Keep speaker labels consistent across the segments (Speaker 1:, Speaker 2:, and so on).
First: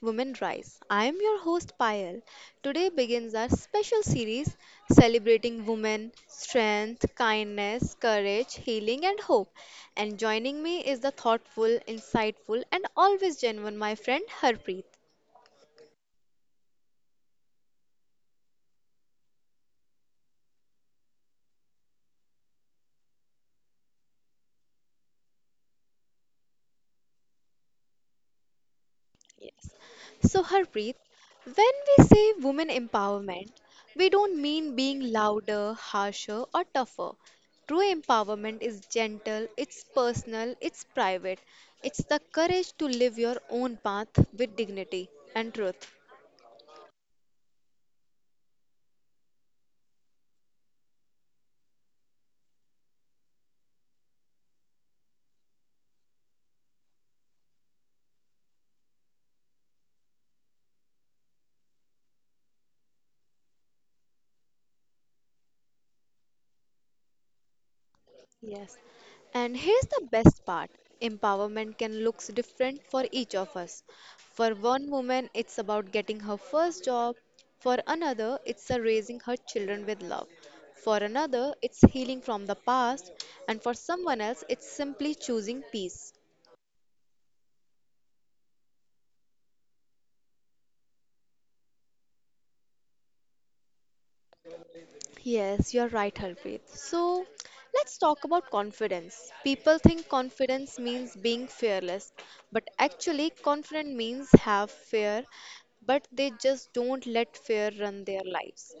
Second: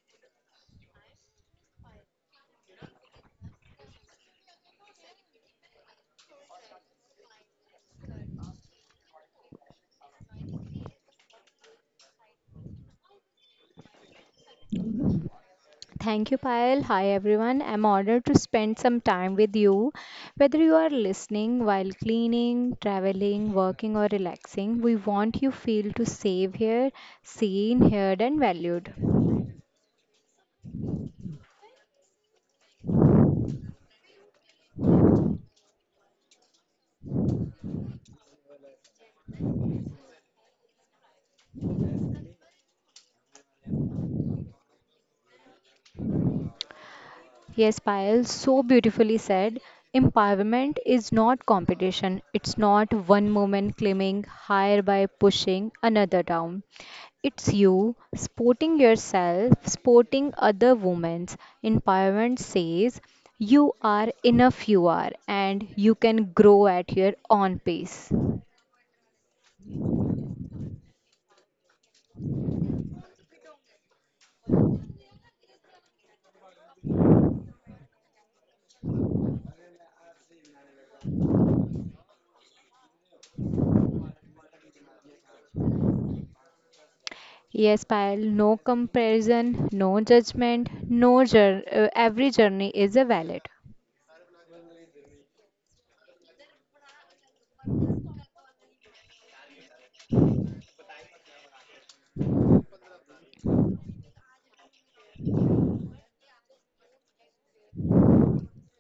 Speaker 1: Women Rise. I am your host Payal. Today begins our special series celebrating women, strength, kindness, courage, healing, and hope. And joining me is the thoughtful, insightful, and always genuine my friend Harpreet.
Speaker 2: Thank you, Payal. Hi, everyone. I'm honored to spend some time with you. Whether you are listening while cleaning, traveling, working, or relaxing, we want you feel to save here, seen, heard, and valued.
Speaker 1: Yes. So, Harpreet, when we say women empowerment, we don't mean being louder, harsher, or tougher. True empowerment is gentle, it's personal, it's private. It's the courage to live your own path with dignity and truth.
Speaker 2: Yes, Payal, so beautifully said. Empowerment is not competition. It's not one moment claiming higher by pushing another down. It's you sporting yourself, sporting other women's empowerment says you are enough, you are, and you can grow at your own pace.
Speaker 1: Yes. And here's the best part, empowerment can look different for each of us. For one woman, it's about getting her first job. For another, it's a raising her children with love. For another, it's healing from the past. And for someone else, it's simply choosing peace.
Speaker 2: Yes, Payal, no comparison, no judgment, no jour- every journey is a valid.
Speaker 1: Yes, you're right, Harpreet. So let's talk about confidence. People think confidence means being fearless, but actually, confident means have fear, but they just don't let fear run their lives.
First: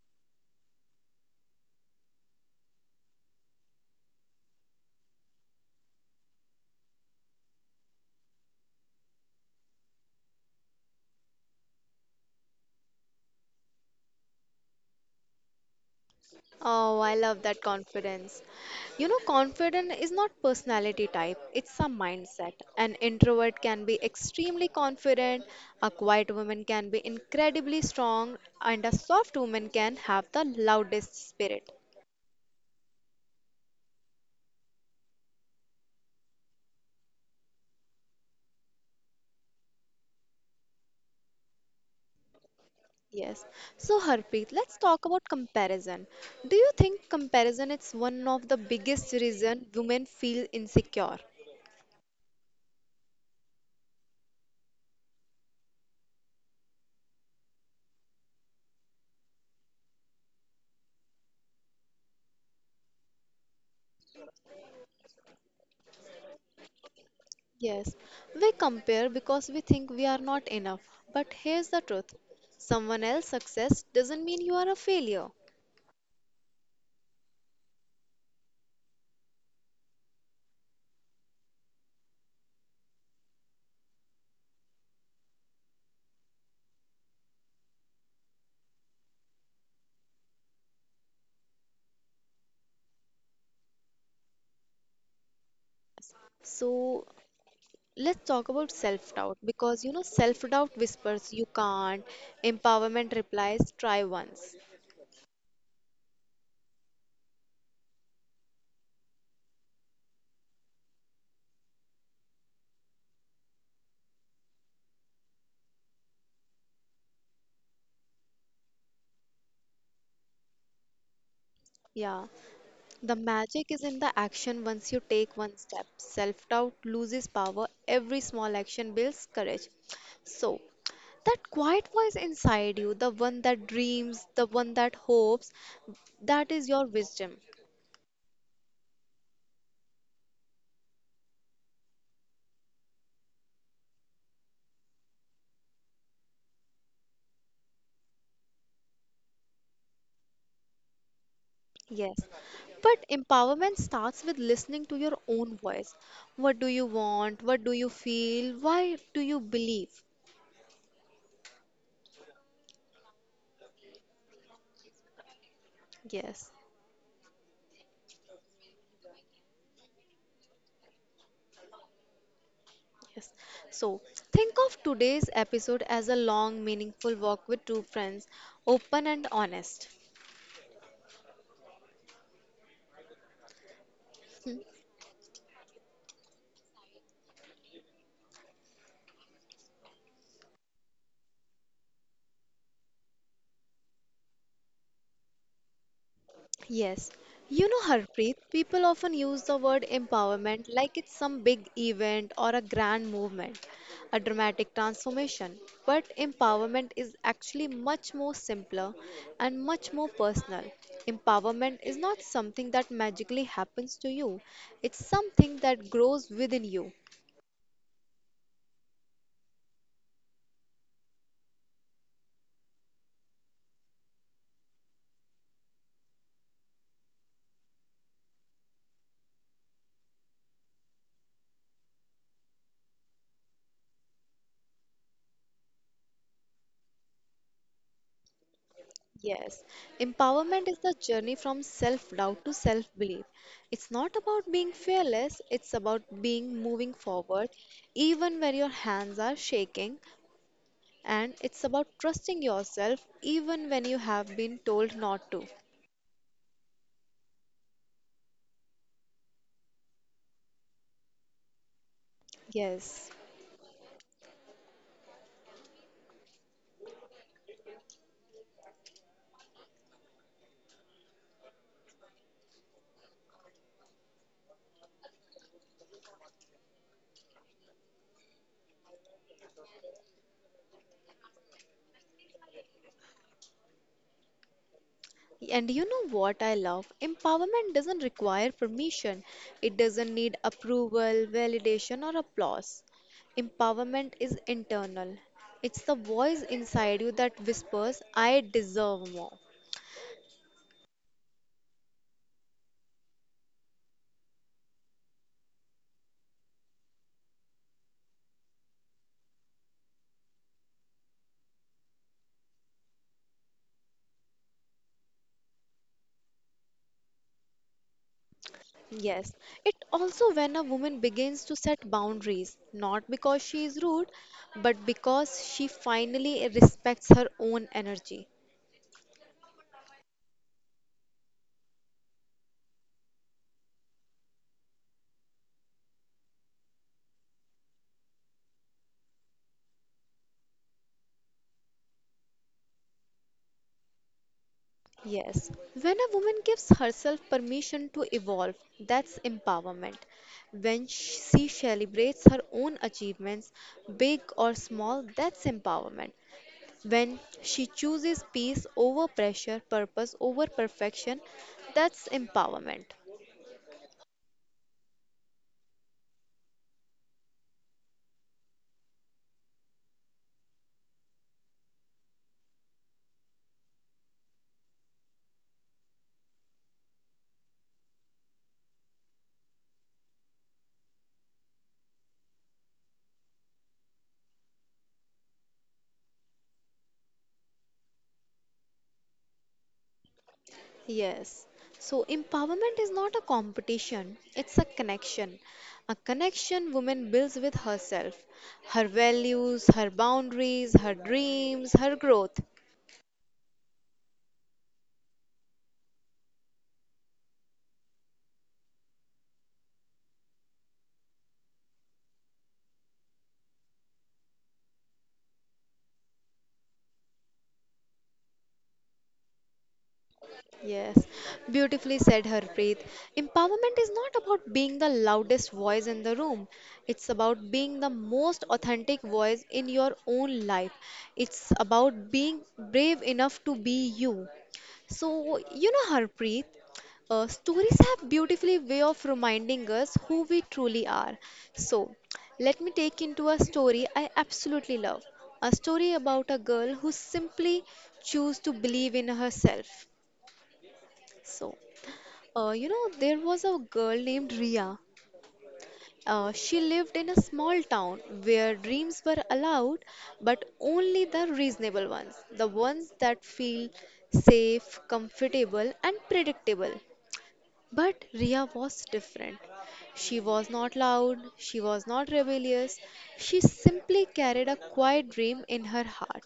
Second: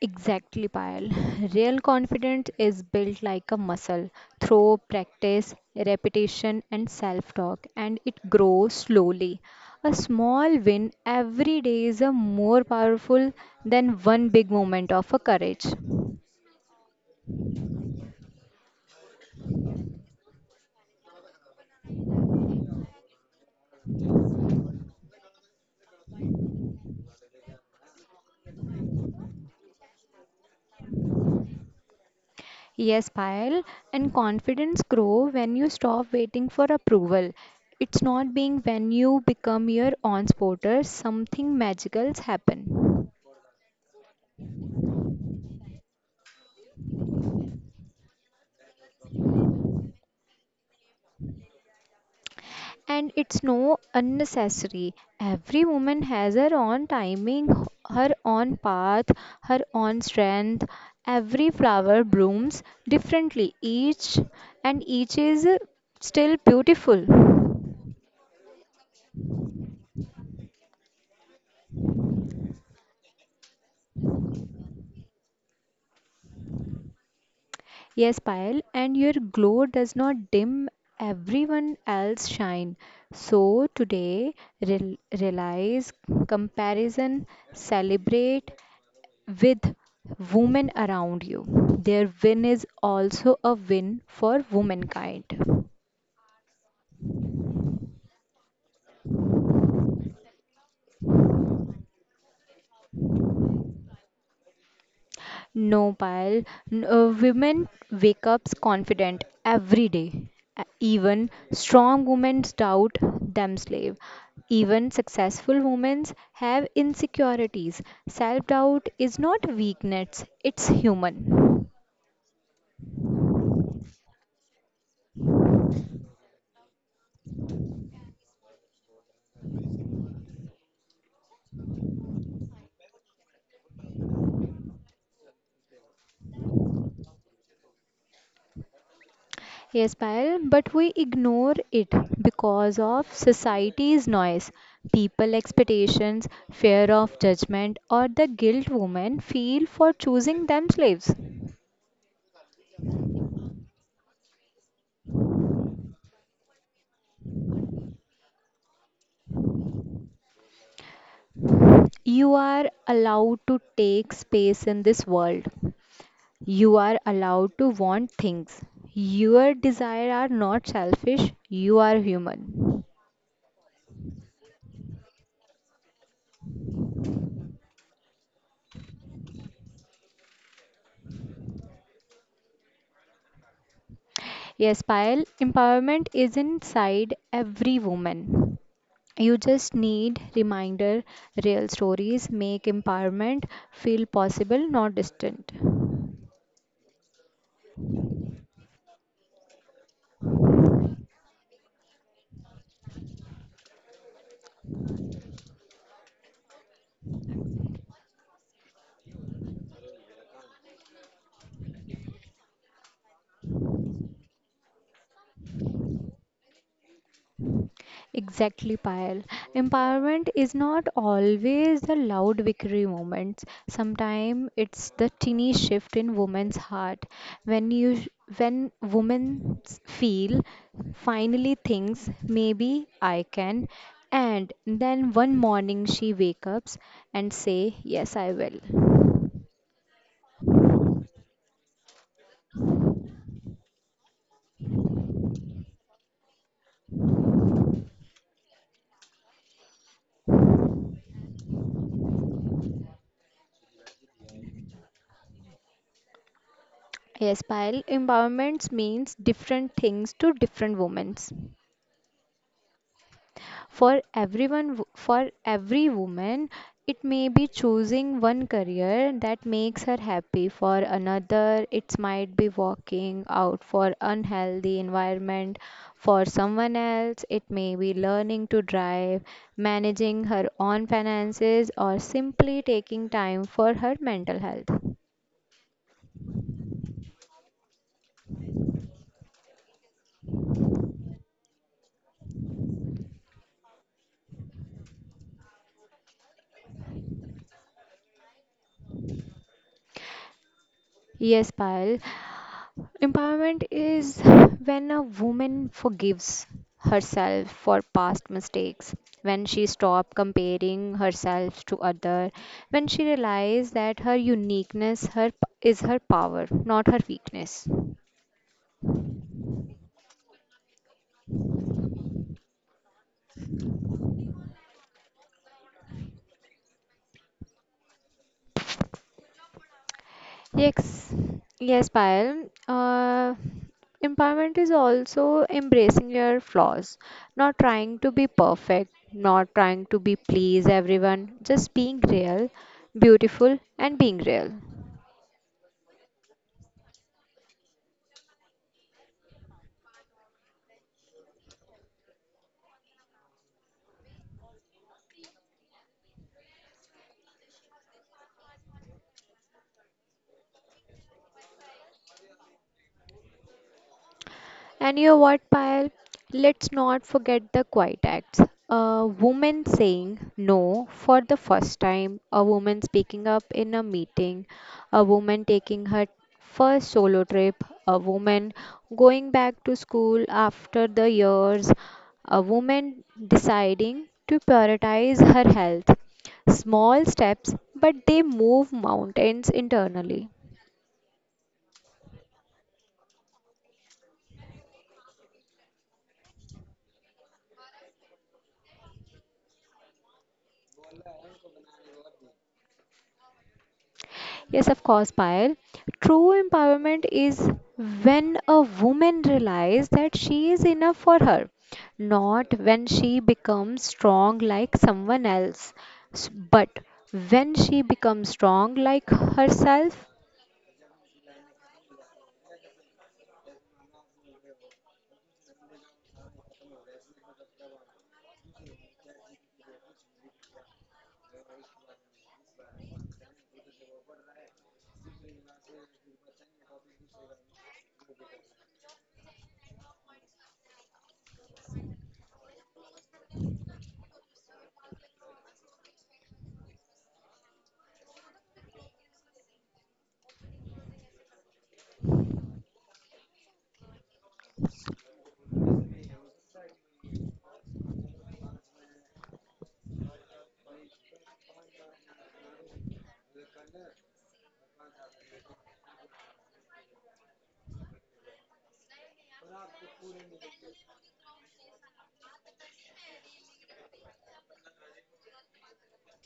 Speaker 2: Exactly, Payal. Real confidence is built like a muscle through practice, repetition, and self talk, and it grows slowly. A small win every day is a more powerful than one big moment of a courage.
Speaker 1: Oh, I love that confidence. You know, confident is not personality type, it's a mindset. An introvert can be extremely confident, a quiet woman can be incredibly strong, and a soft woman can have the loudest spirit.
Speaker 2: Yes, Payal, and confidence grow when you stop waiting for approval. It's not being when you become your own supporter, something magical happen.
Speaker 1: Yes. So, Harpreet, let's talk about comparison. Do you think comparison is one of the biggest reason women feel insecure?
Speaker 2: And it's no unnecessary. Every woman has her own timing, her own path, her own strength. Every flower blooms differently, each and each is still beautiful.
Speaker 1: Yes, we compare because we think we are not enough. But here's the truth. Someone else's success doesn't mean you are a failure.
Speaker 2: Yes, Payal, and your glow does not dim everyone else's shine. So today, rel- realize comparison, celebrate with women around you. Their win is also a win for womankind.
Speaker 1: So let's talk about self-doubt because you know self-doubt whispers you can't, empowerment replies try once.
Speaker 2: No, Payal, n- Women wake up confident every day. Even strong women doubt themselves. Even successful women have insecurities. Self doubt is not weakness, it's human.
Speaker 1: Yeah. The magic is in the action once you take one step. Self doubt loses power, every small action builds courage. So, that quiet voice inside you, the one that dreams, the one that hopes, that is your wisdom.
Speaker 2: Yes, Payal, but we ignore it because of society's noise, people expectations, fear of judgment, or the guilt women feel for choosing themselves.
Speaker 1: Yes. But empowerment starts with listening to your own voice. What do you want? What do you feel? Why do you believe?
Speaker 2: You are allowed to take space in this world.
Speaker 1: Yes.
Speaker 2: You are allowed to want things. Your desire are not selfish. You are human.
Speaker 1: Yes. So think of today's episode as a long, meaningful walk with two friends, open and honest. Hmm.
Speaker 2: Yes, Payal, empowerment is inside every woman. You just need reminder real stories make empowerment feel possible, not distant.
Speaker 1: Yes. You know, Harpreet, people often use the word empowerment like it's some big event or a grand movement, a dramatic transformation. But empowerment is actually much more simpler and much more personal. Empowerment is not something that magically happens to you, it's something that grows within you.
Speaker 2: Exactly, Payal. Empowerment is not always the loud victory moments. Sometimes it's the tiny shift in woman's heart. When you when women feel finally thinks maybe I can, and then one morning she wakes up and say yes I will.
Speaker 1: Yes, empowerment is the journey from self doubt to self belief. It's not about being fearless, it's about being moving forward even when your hands are shaking, and it's about trusting yourself even when you have been told not to.
Speaker 2: Yes, Payal, empowerment means different things to different women.
Speaker 1: Yes.
Speaker 2: For every woman, it may be choosing one career that makes her happy. For another, it might be walking out for unhealthy environment. For someone else, it may be learning to drive, managing her own finances, or simply taking time for her mental health.
Speaker 1: And you know what I love? Empowerment doesn't require permission. It doesn't need approval, validation, or applause. Empowerment is internal. It's the voice inside you that whispers, I deserve more.
Speaker 2: Yes, Payal. Empowerment is when a woman forgives herself for past mistakes, when she stops comparing herself to others, when she realizes that her uniqueness her, is her power, not her weakness.
Speaker 1: Yes, it also when a woman begins to set boundaries, not because she is rude, but because she finally respects her own energy.
Speaker 2: Yes, yes, Payal. Empowerment is also embracing your flaws, not trying to be perfect, not trying to be please everyone, just being real, beautiful, and being real.
Speaker 1: Yes, when a woman gives herself permission to evolve, that's empowerment. When she celebrates her own achievements, big or small, that's empowerment. When she chooses peace over pressure, purpose over perfection, that's empowerment.
Speaker 2: And you know what, Payal? Let's not forget the quiet acts. A woman saying no for the first time, a woman speaking up in a meeting, a woman taking her first solo trip, a woman going back to school after the years, a woman deciding to prioritize her health. Small steps, but they move mountains internally.
Speaker 1: Yes. So empowerment is not a competition, it's a connection. A connection woman builds with herself, her values, her boundaries, her dreams, her growth.
Speaker 2: Yes, of course, Payal. True empowerment is when a woman realizes that she is enough for her, not when she becomes strong like someone else, but when she becomes strong like herself.
Speaker 1: Yes, beautifully said Harpreet. Empowerment is not about being the loudest voice in the room. It's about being the most authentic voice in your own life. It's about being brave enough to be you. So, you know, Harpreet, stories have beautifully way of reminding us who we truly are. So, let me take into a story I absolutely love. A story about a girl who simply chose to believe in herself. So, you know, there was a girl named Ria. She lived in a small town where dreams were allowed, but only the reasonable ones, the ones that feel safe, comfortable, and predictable. But Ria was different. She was not loud, she was not rebellious, she simply carried a quiet dream in her heart,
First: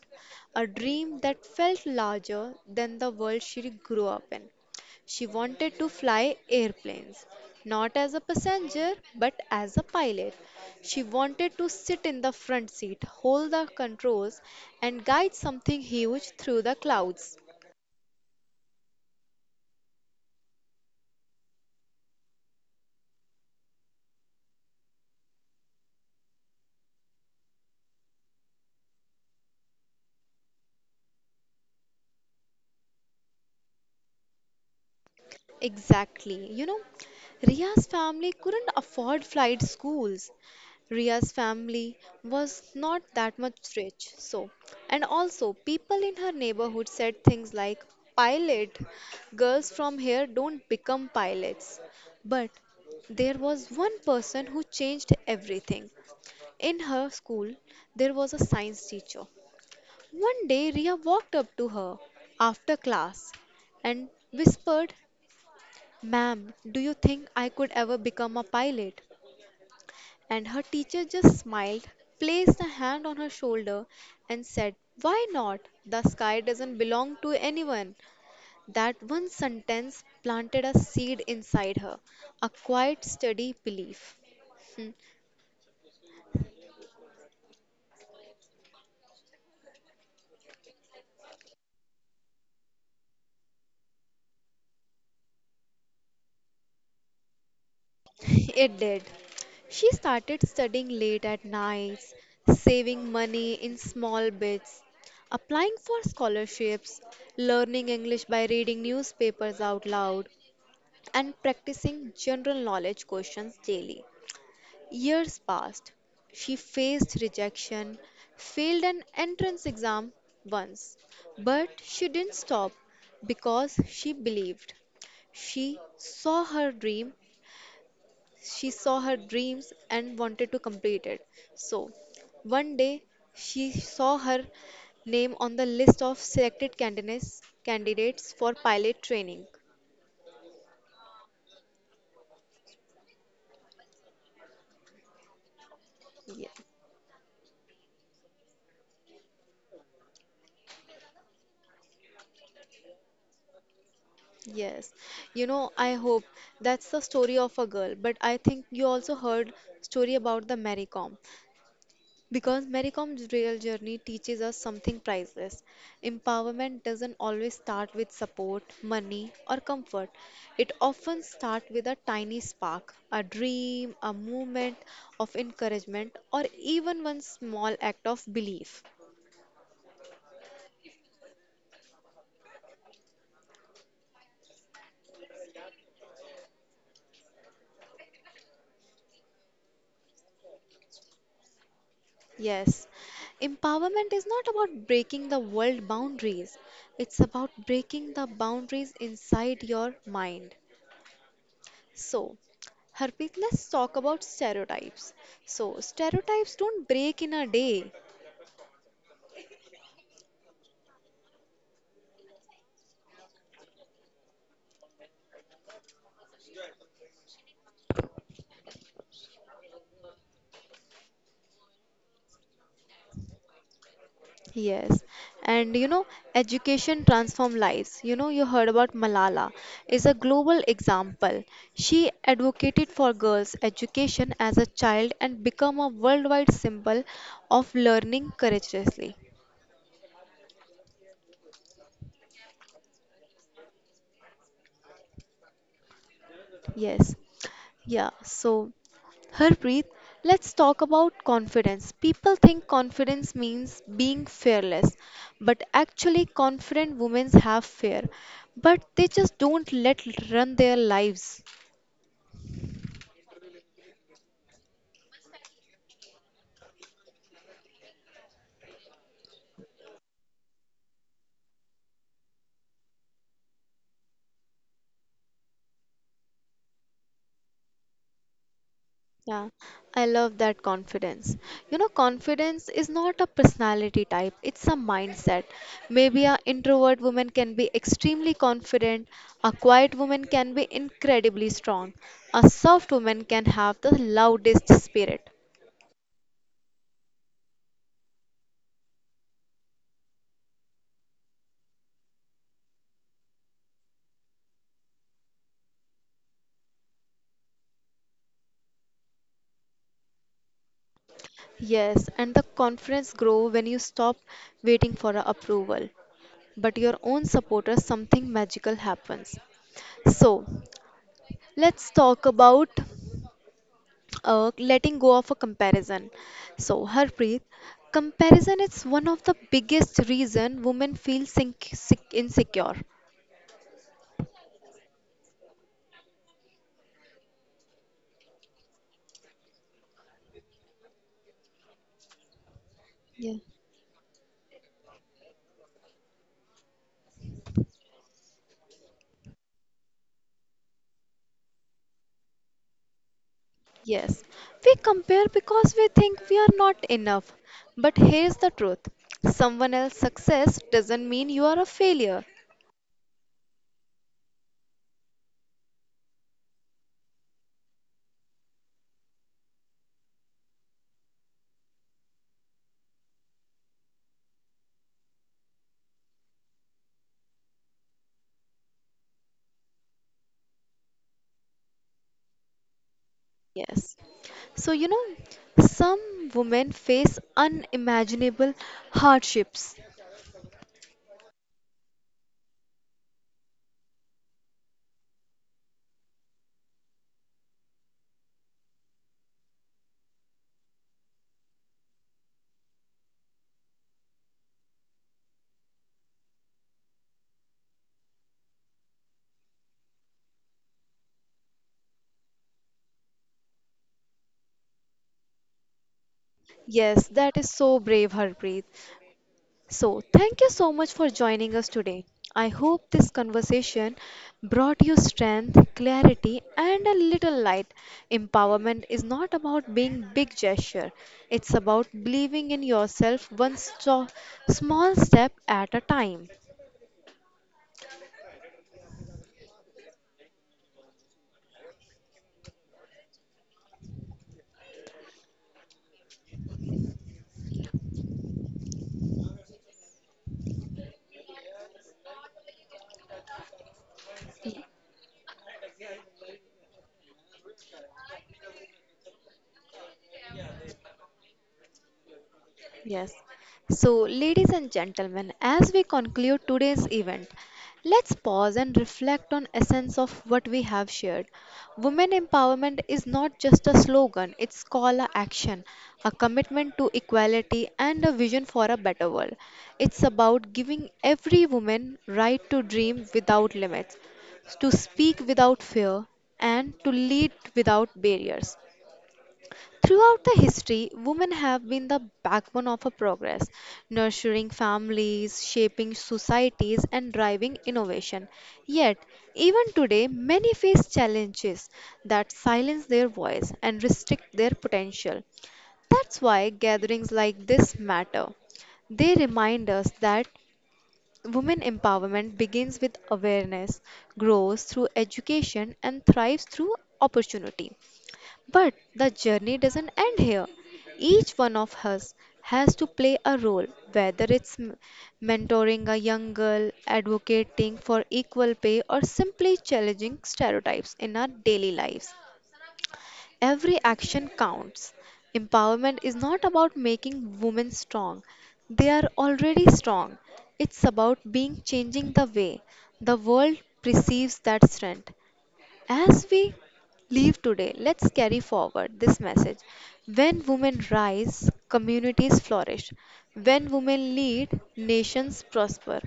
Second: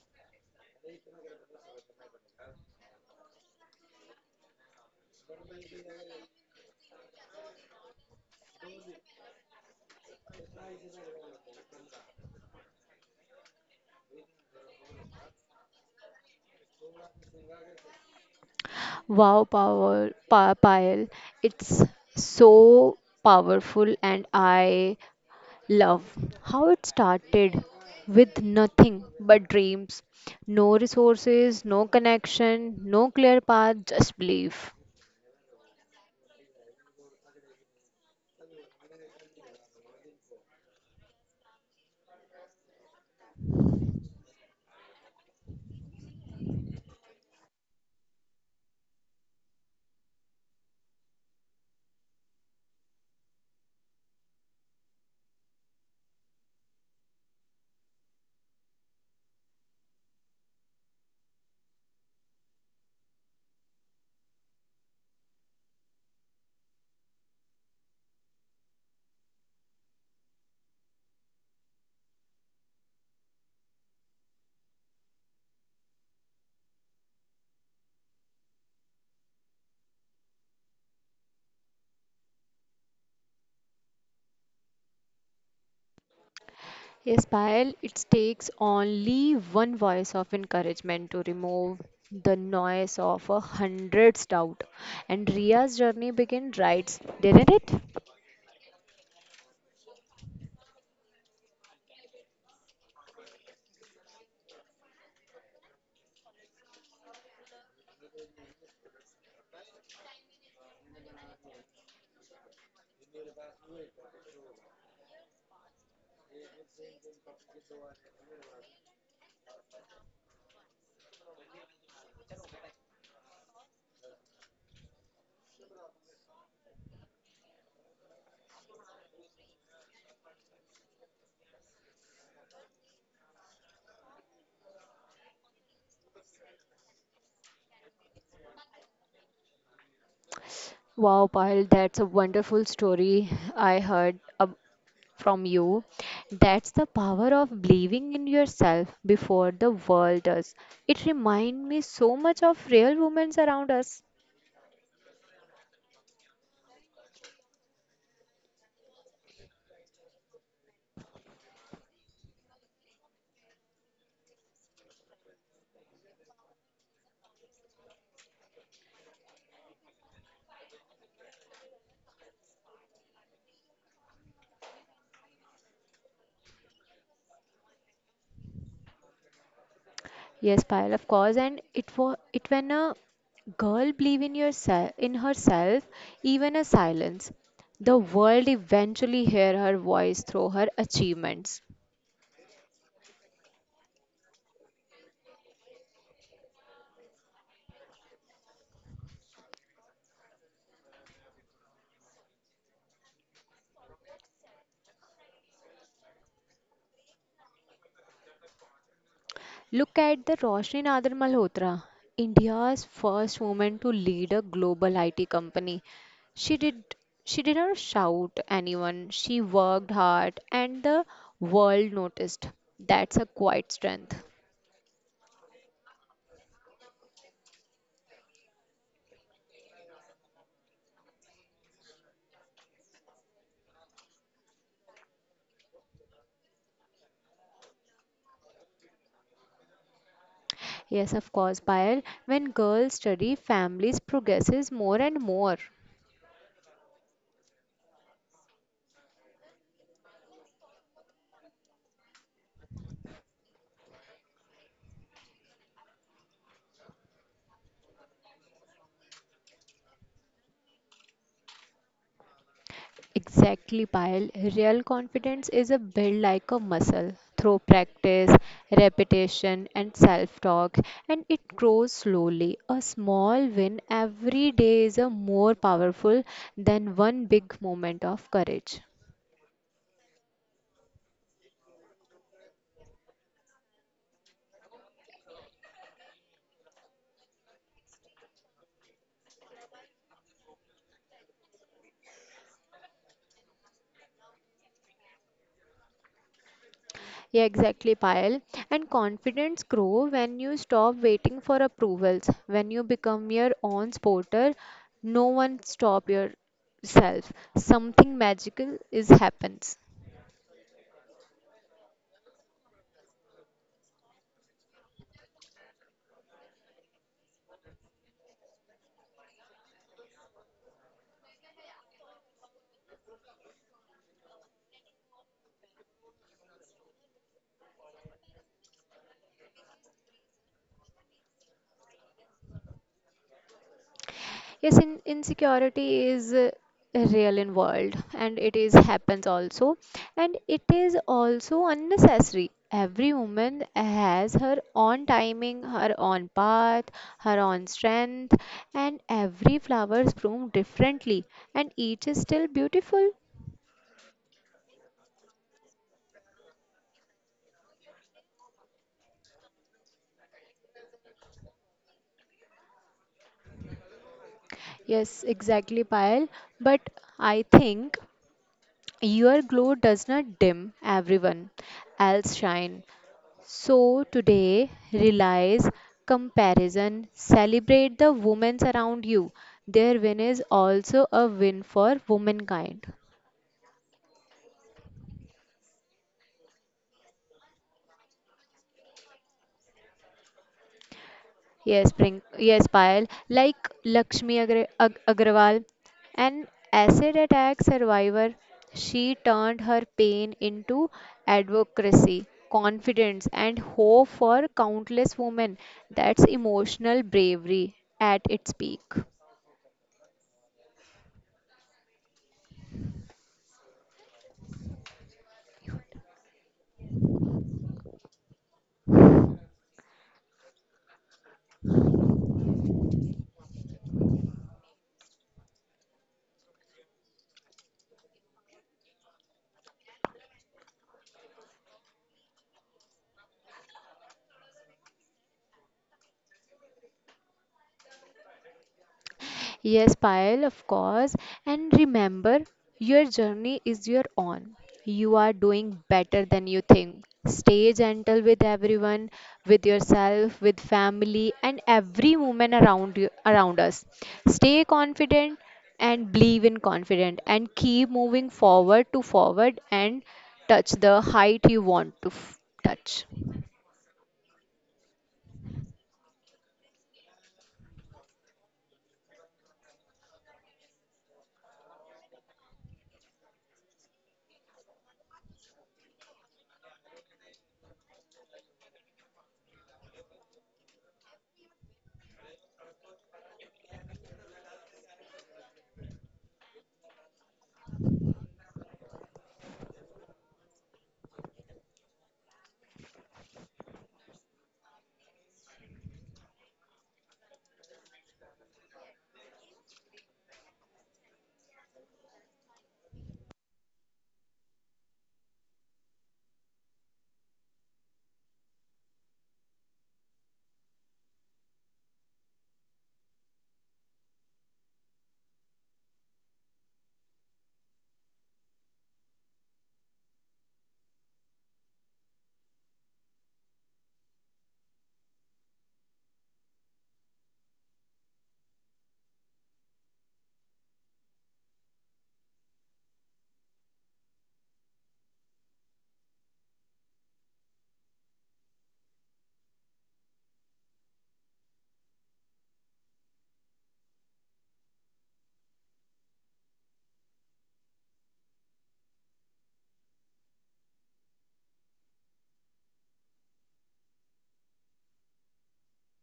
Speaker 1: a dream that felt larger than the world she grew up in. She wanted to fly airplanes, not as a passenger but as a pilot. She wanted to sit in the front seat, hold the controls, and guide something huge through the clouds.
Speaker 2: Payal, it's so powerful, and I Love, how it started with nothing but dreams, no resources, no connection, no clear path, just belief.
Speaker 1: Exactly. You know, Ria's family couldn't afford flight schools. Ria's family was not that much rich. So, and also people in her neighborhood said things like, pilot, girls from here don't become pilots. But there was one person who changed everything. In her school, there was a science teacher. One day, Ria walked up to her after class and whispered, Ma'am, do you think I could ever become a pilot? And her teacher just smiled, placed a hand on her shoulder, and said, why not? The sky doesn't belong to anyone. That one sentence planted a seed inside her, a quiet, steady belief. Hmm.
Speaker 2: Yes, Payal, it takes only one voice of encouragement to remove the noise of a hundred's doubt. And Ria's journey began right, didn't it?
Speaker 1: It did. She started studying late at nights, saving money in small bits, applying for scholarships, learning English by reading newspapers out loud, and practicing general knowledge questions daily. Years passed. She faced rejection, failed an entrance exam once, but she didn't stop because she believed. She saw her dream she saw her dreams and wanted to complete it. So, one day she saw her name on the list of selected candidates for pilot training.
Speaker 2: Wow, Payal, that's a wonderful story I heard ab- from you.
Speaker 1: Ye-
Speaker 2: That's the power of believing in yourself before the world does. It reminds me so much of real women around us.
Speaker 1: Yes. You know, I hope that's the story of a girl, but I think you also heard story about the Mary Kom. Because Marycom's real journey teaches us something priceless. Empowerment doesn't always start with support, money, or comfort. It often starts with a tiny spark, a dream, a movement of encouragement, or even one small act of belief.
Speaker 2: Yes, Payal, of course. And it was it when a girl believe in yourself in herself, even a silence. The world eventually hear her voice through her achievements.
Speaker 1: Yes, empowerment is not about breaking the world boundaries, it's about breaking the boundaries inside your mind. So, Harpreet, let's talk about stereotypes. So, stereotypes don't break in a day.
Speaker 2: Look at the Roshni Nadar Malhotra, India's first woman to lead a global IT company. She did she did not shout anyone. She worked hard and the world noticed. That's a quiet strength.
Speaker 1: Yes, and you know, education transform lives. You know, you heard about Malala is a global example. She advocated for girls' education as a child and become a worldwide symbol of learning courageously.
Speaker 2: Yes, of course, Payal. When girls study, families progresses more and more.
Speaker 1: Yes. Yeah, so Harpreet, let's talk about confidence. People think confidence means being fearless, but actually, confident women have fear, but they just don't let run their lives.
Speaker 2: Exactly, Payal. Real confidence is a built like a muscle through practice, repetition, and self talk, and it grows slowly. A small win every day is a more powerful than one big moment of courage.
Speaker 1: Yeah, I love that confidence. You know, confidence is not a personality type, it's a mindset. Maybe an introvert woman can be extremely confident, a quiet woman can be incredibly strong, a soft woman can have the loudest spirit.
Speaker 2: Yeah, exactly, Payal. And confidence grow when you stop waiting for approvals. When you become your own supporter, no one stop yourself. Something magical is happens.
Speaker 1: Yes, and the confidence grow when you stop waiting for a approval. But your own supporters, something magical happens. So, let's talk about letting go of a comparison. So, Harpreet, comparison is one of the biggest reason women feel insecure.
Speaker 2: Insecurity is real in world and it is happens also, and it is also unnecessary. Every
Speaker 1: Yeah.
Speaker 2: woman has her own timing, her own path, her own strength, and every flower is bloomed differently and each is still beautiful.
Speaker 1: Yes, we compare because we think we are not enough. But here's the truth: someone else's success doesn't mean you are a failure.
Speaker 2: Yes, exactly, Payal. But I think your glow does not dim, everyone else shine. So today, realize comparison, celebrate the women around you. Their win is also a win for womankind.
Speaker 1: Yes. So, you know, some women face unimaginable hardships.
Speaker 2: Yes, Prink. Yes, Payal. Like Agrawal, an acid attack survivor, she turned her pain into advocacy, confidence, and hope for countless women. That's emotional bravery at its peak.
Speaker 1: Yes, that is so brave, Harpreet. So, thank you so much for joining us today. I hope this conversation brought you strength, clarity, and a little light. Empowerment is not about being big gesture. It's about believing in yourself small step at a time.
Speaker 2: Yes, Payal, of course. And remember, your journey is your own. You are doing better than you think. Stay gentle with everyone, with yourself, with family, and every woman around you, around us. Stay confident and believe in confident and keep moving forward and touch the height you want to touch.
Speaker 1: Yes. So, ladies and gentlemen, as we conclude today's event, let's pause and reflect on essence of what we have shared. Women empowerment is not just a slogan, it's call a action, a commitment to equality and a vision for a better world. It's about giving every woman right to dream without limits, to speak without fear and to lead without barriers. Throughout the history, women have been the backbone of a progress, nurturing families, shaping societies, and driving innovation. Yet, even today, many face challenges that silence their voice and restrict their potential. That's why gatherings like this matter. They remind us that women empowerment begins with awareness, grows through education, and thrives through opportunity. But the journey doesn't end here. Each one of us has to play a role, whether it's mentoring a young girl, advocating for equal pay, or simply challenging stereotypes in our daily lives. Every action counts. Empowerment is not about making women strong, they are already strong. It's about being changing the way the world perceives that strength. As we leave today, let's carry forward this message. When women rise, communities flourish. When women lead, nations prosper.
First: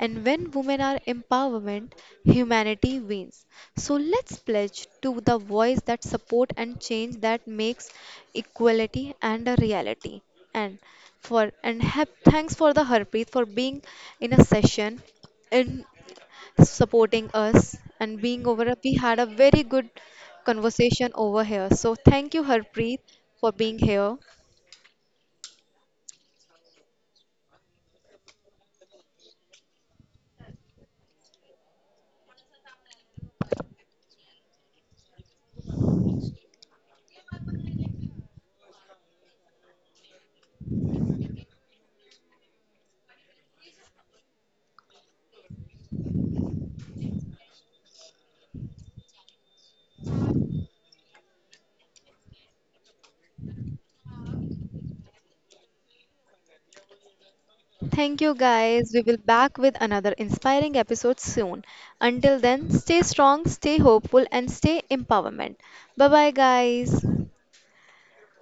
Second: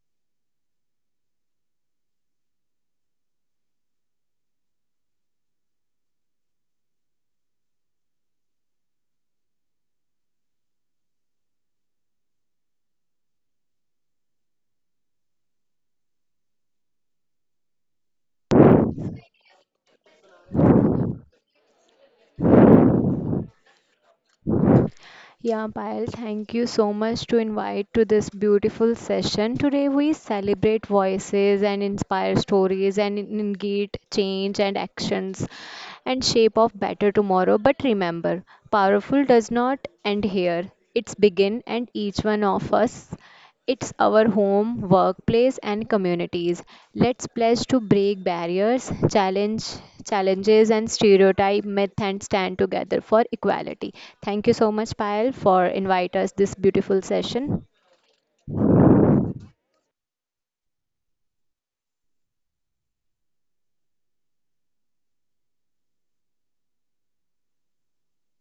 Speaker 1: And when women are empowerment, humanity wins. So let's pledge to the voice that support and change that makes equality and a reality. And for and have, thanks for the Harpreet for being in a session in supporting us and being over. We had a very good conversation over here. So thank you, Harpreet, for being here.
Speaker 2: Yeah, Payal, thank you so much to invite to this beautiful session. Today we celebrate voices and inspire stories and engage change and actions and shape of better tomorrow. But remember, powerful does not end here. It's begin and each one of us. It's our home, workplace, and communities. Let's pledge to break barriers, challenge challenges, and stereotype myth, and stand together for equality. Thank you so much, Payal, for invite us this beautiful session.
Speaker 1: Thank you, guys. We will back with another inspiring episode soon. Until then, stay strong, stay hopeful, and stay empowerment. Bye bye, guys.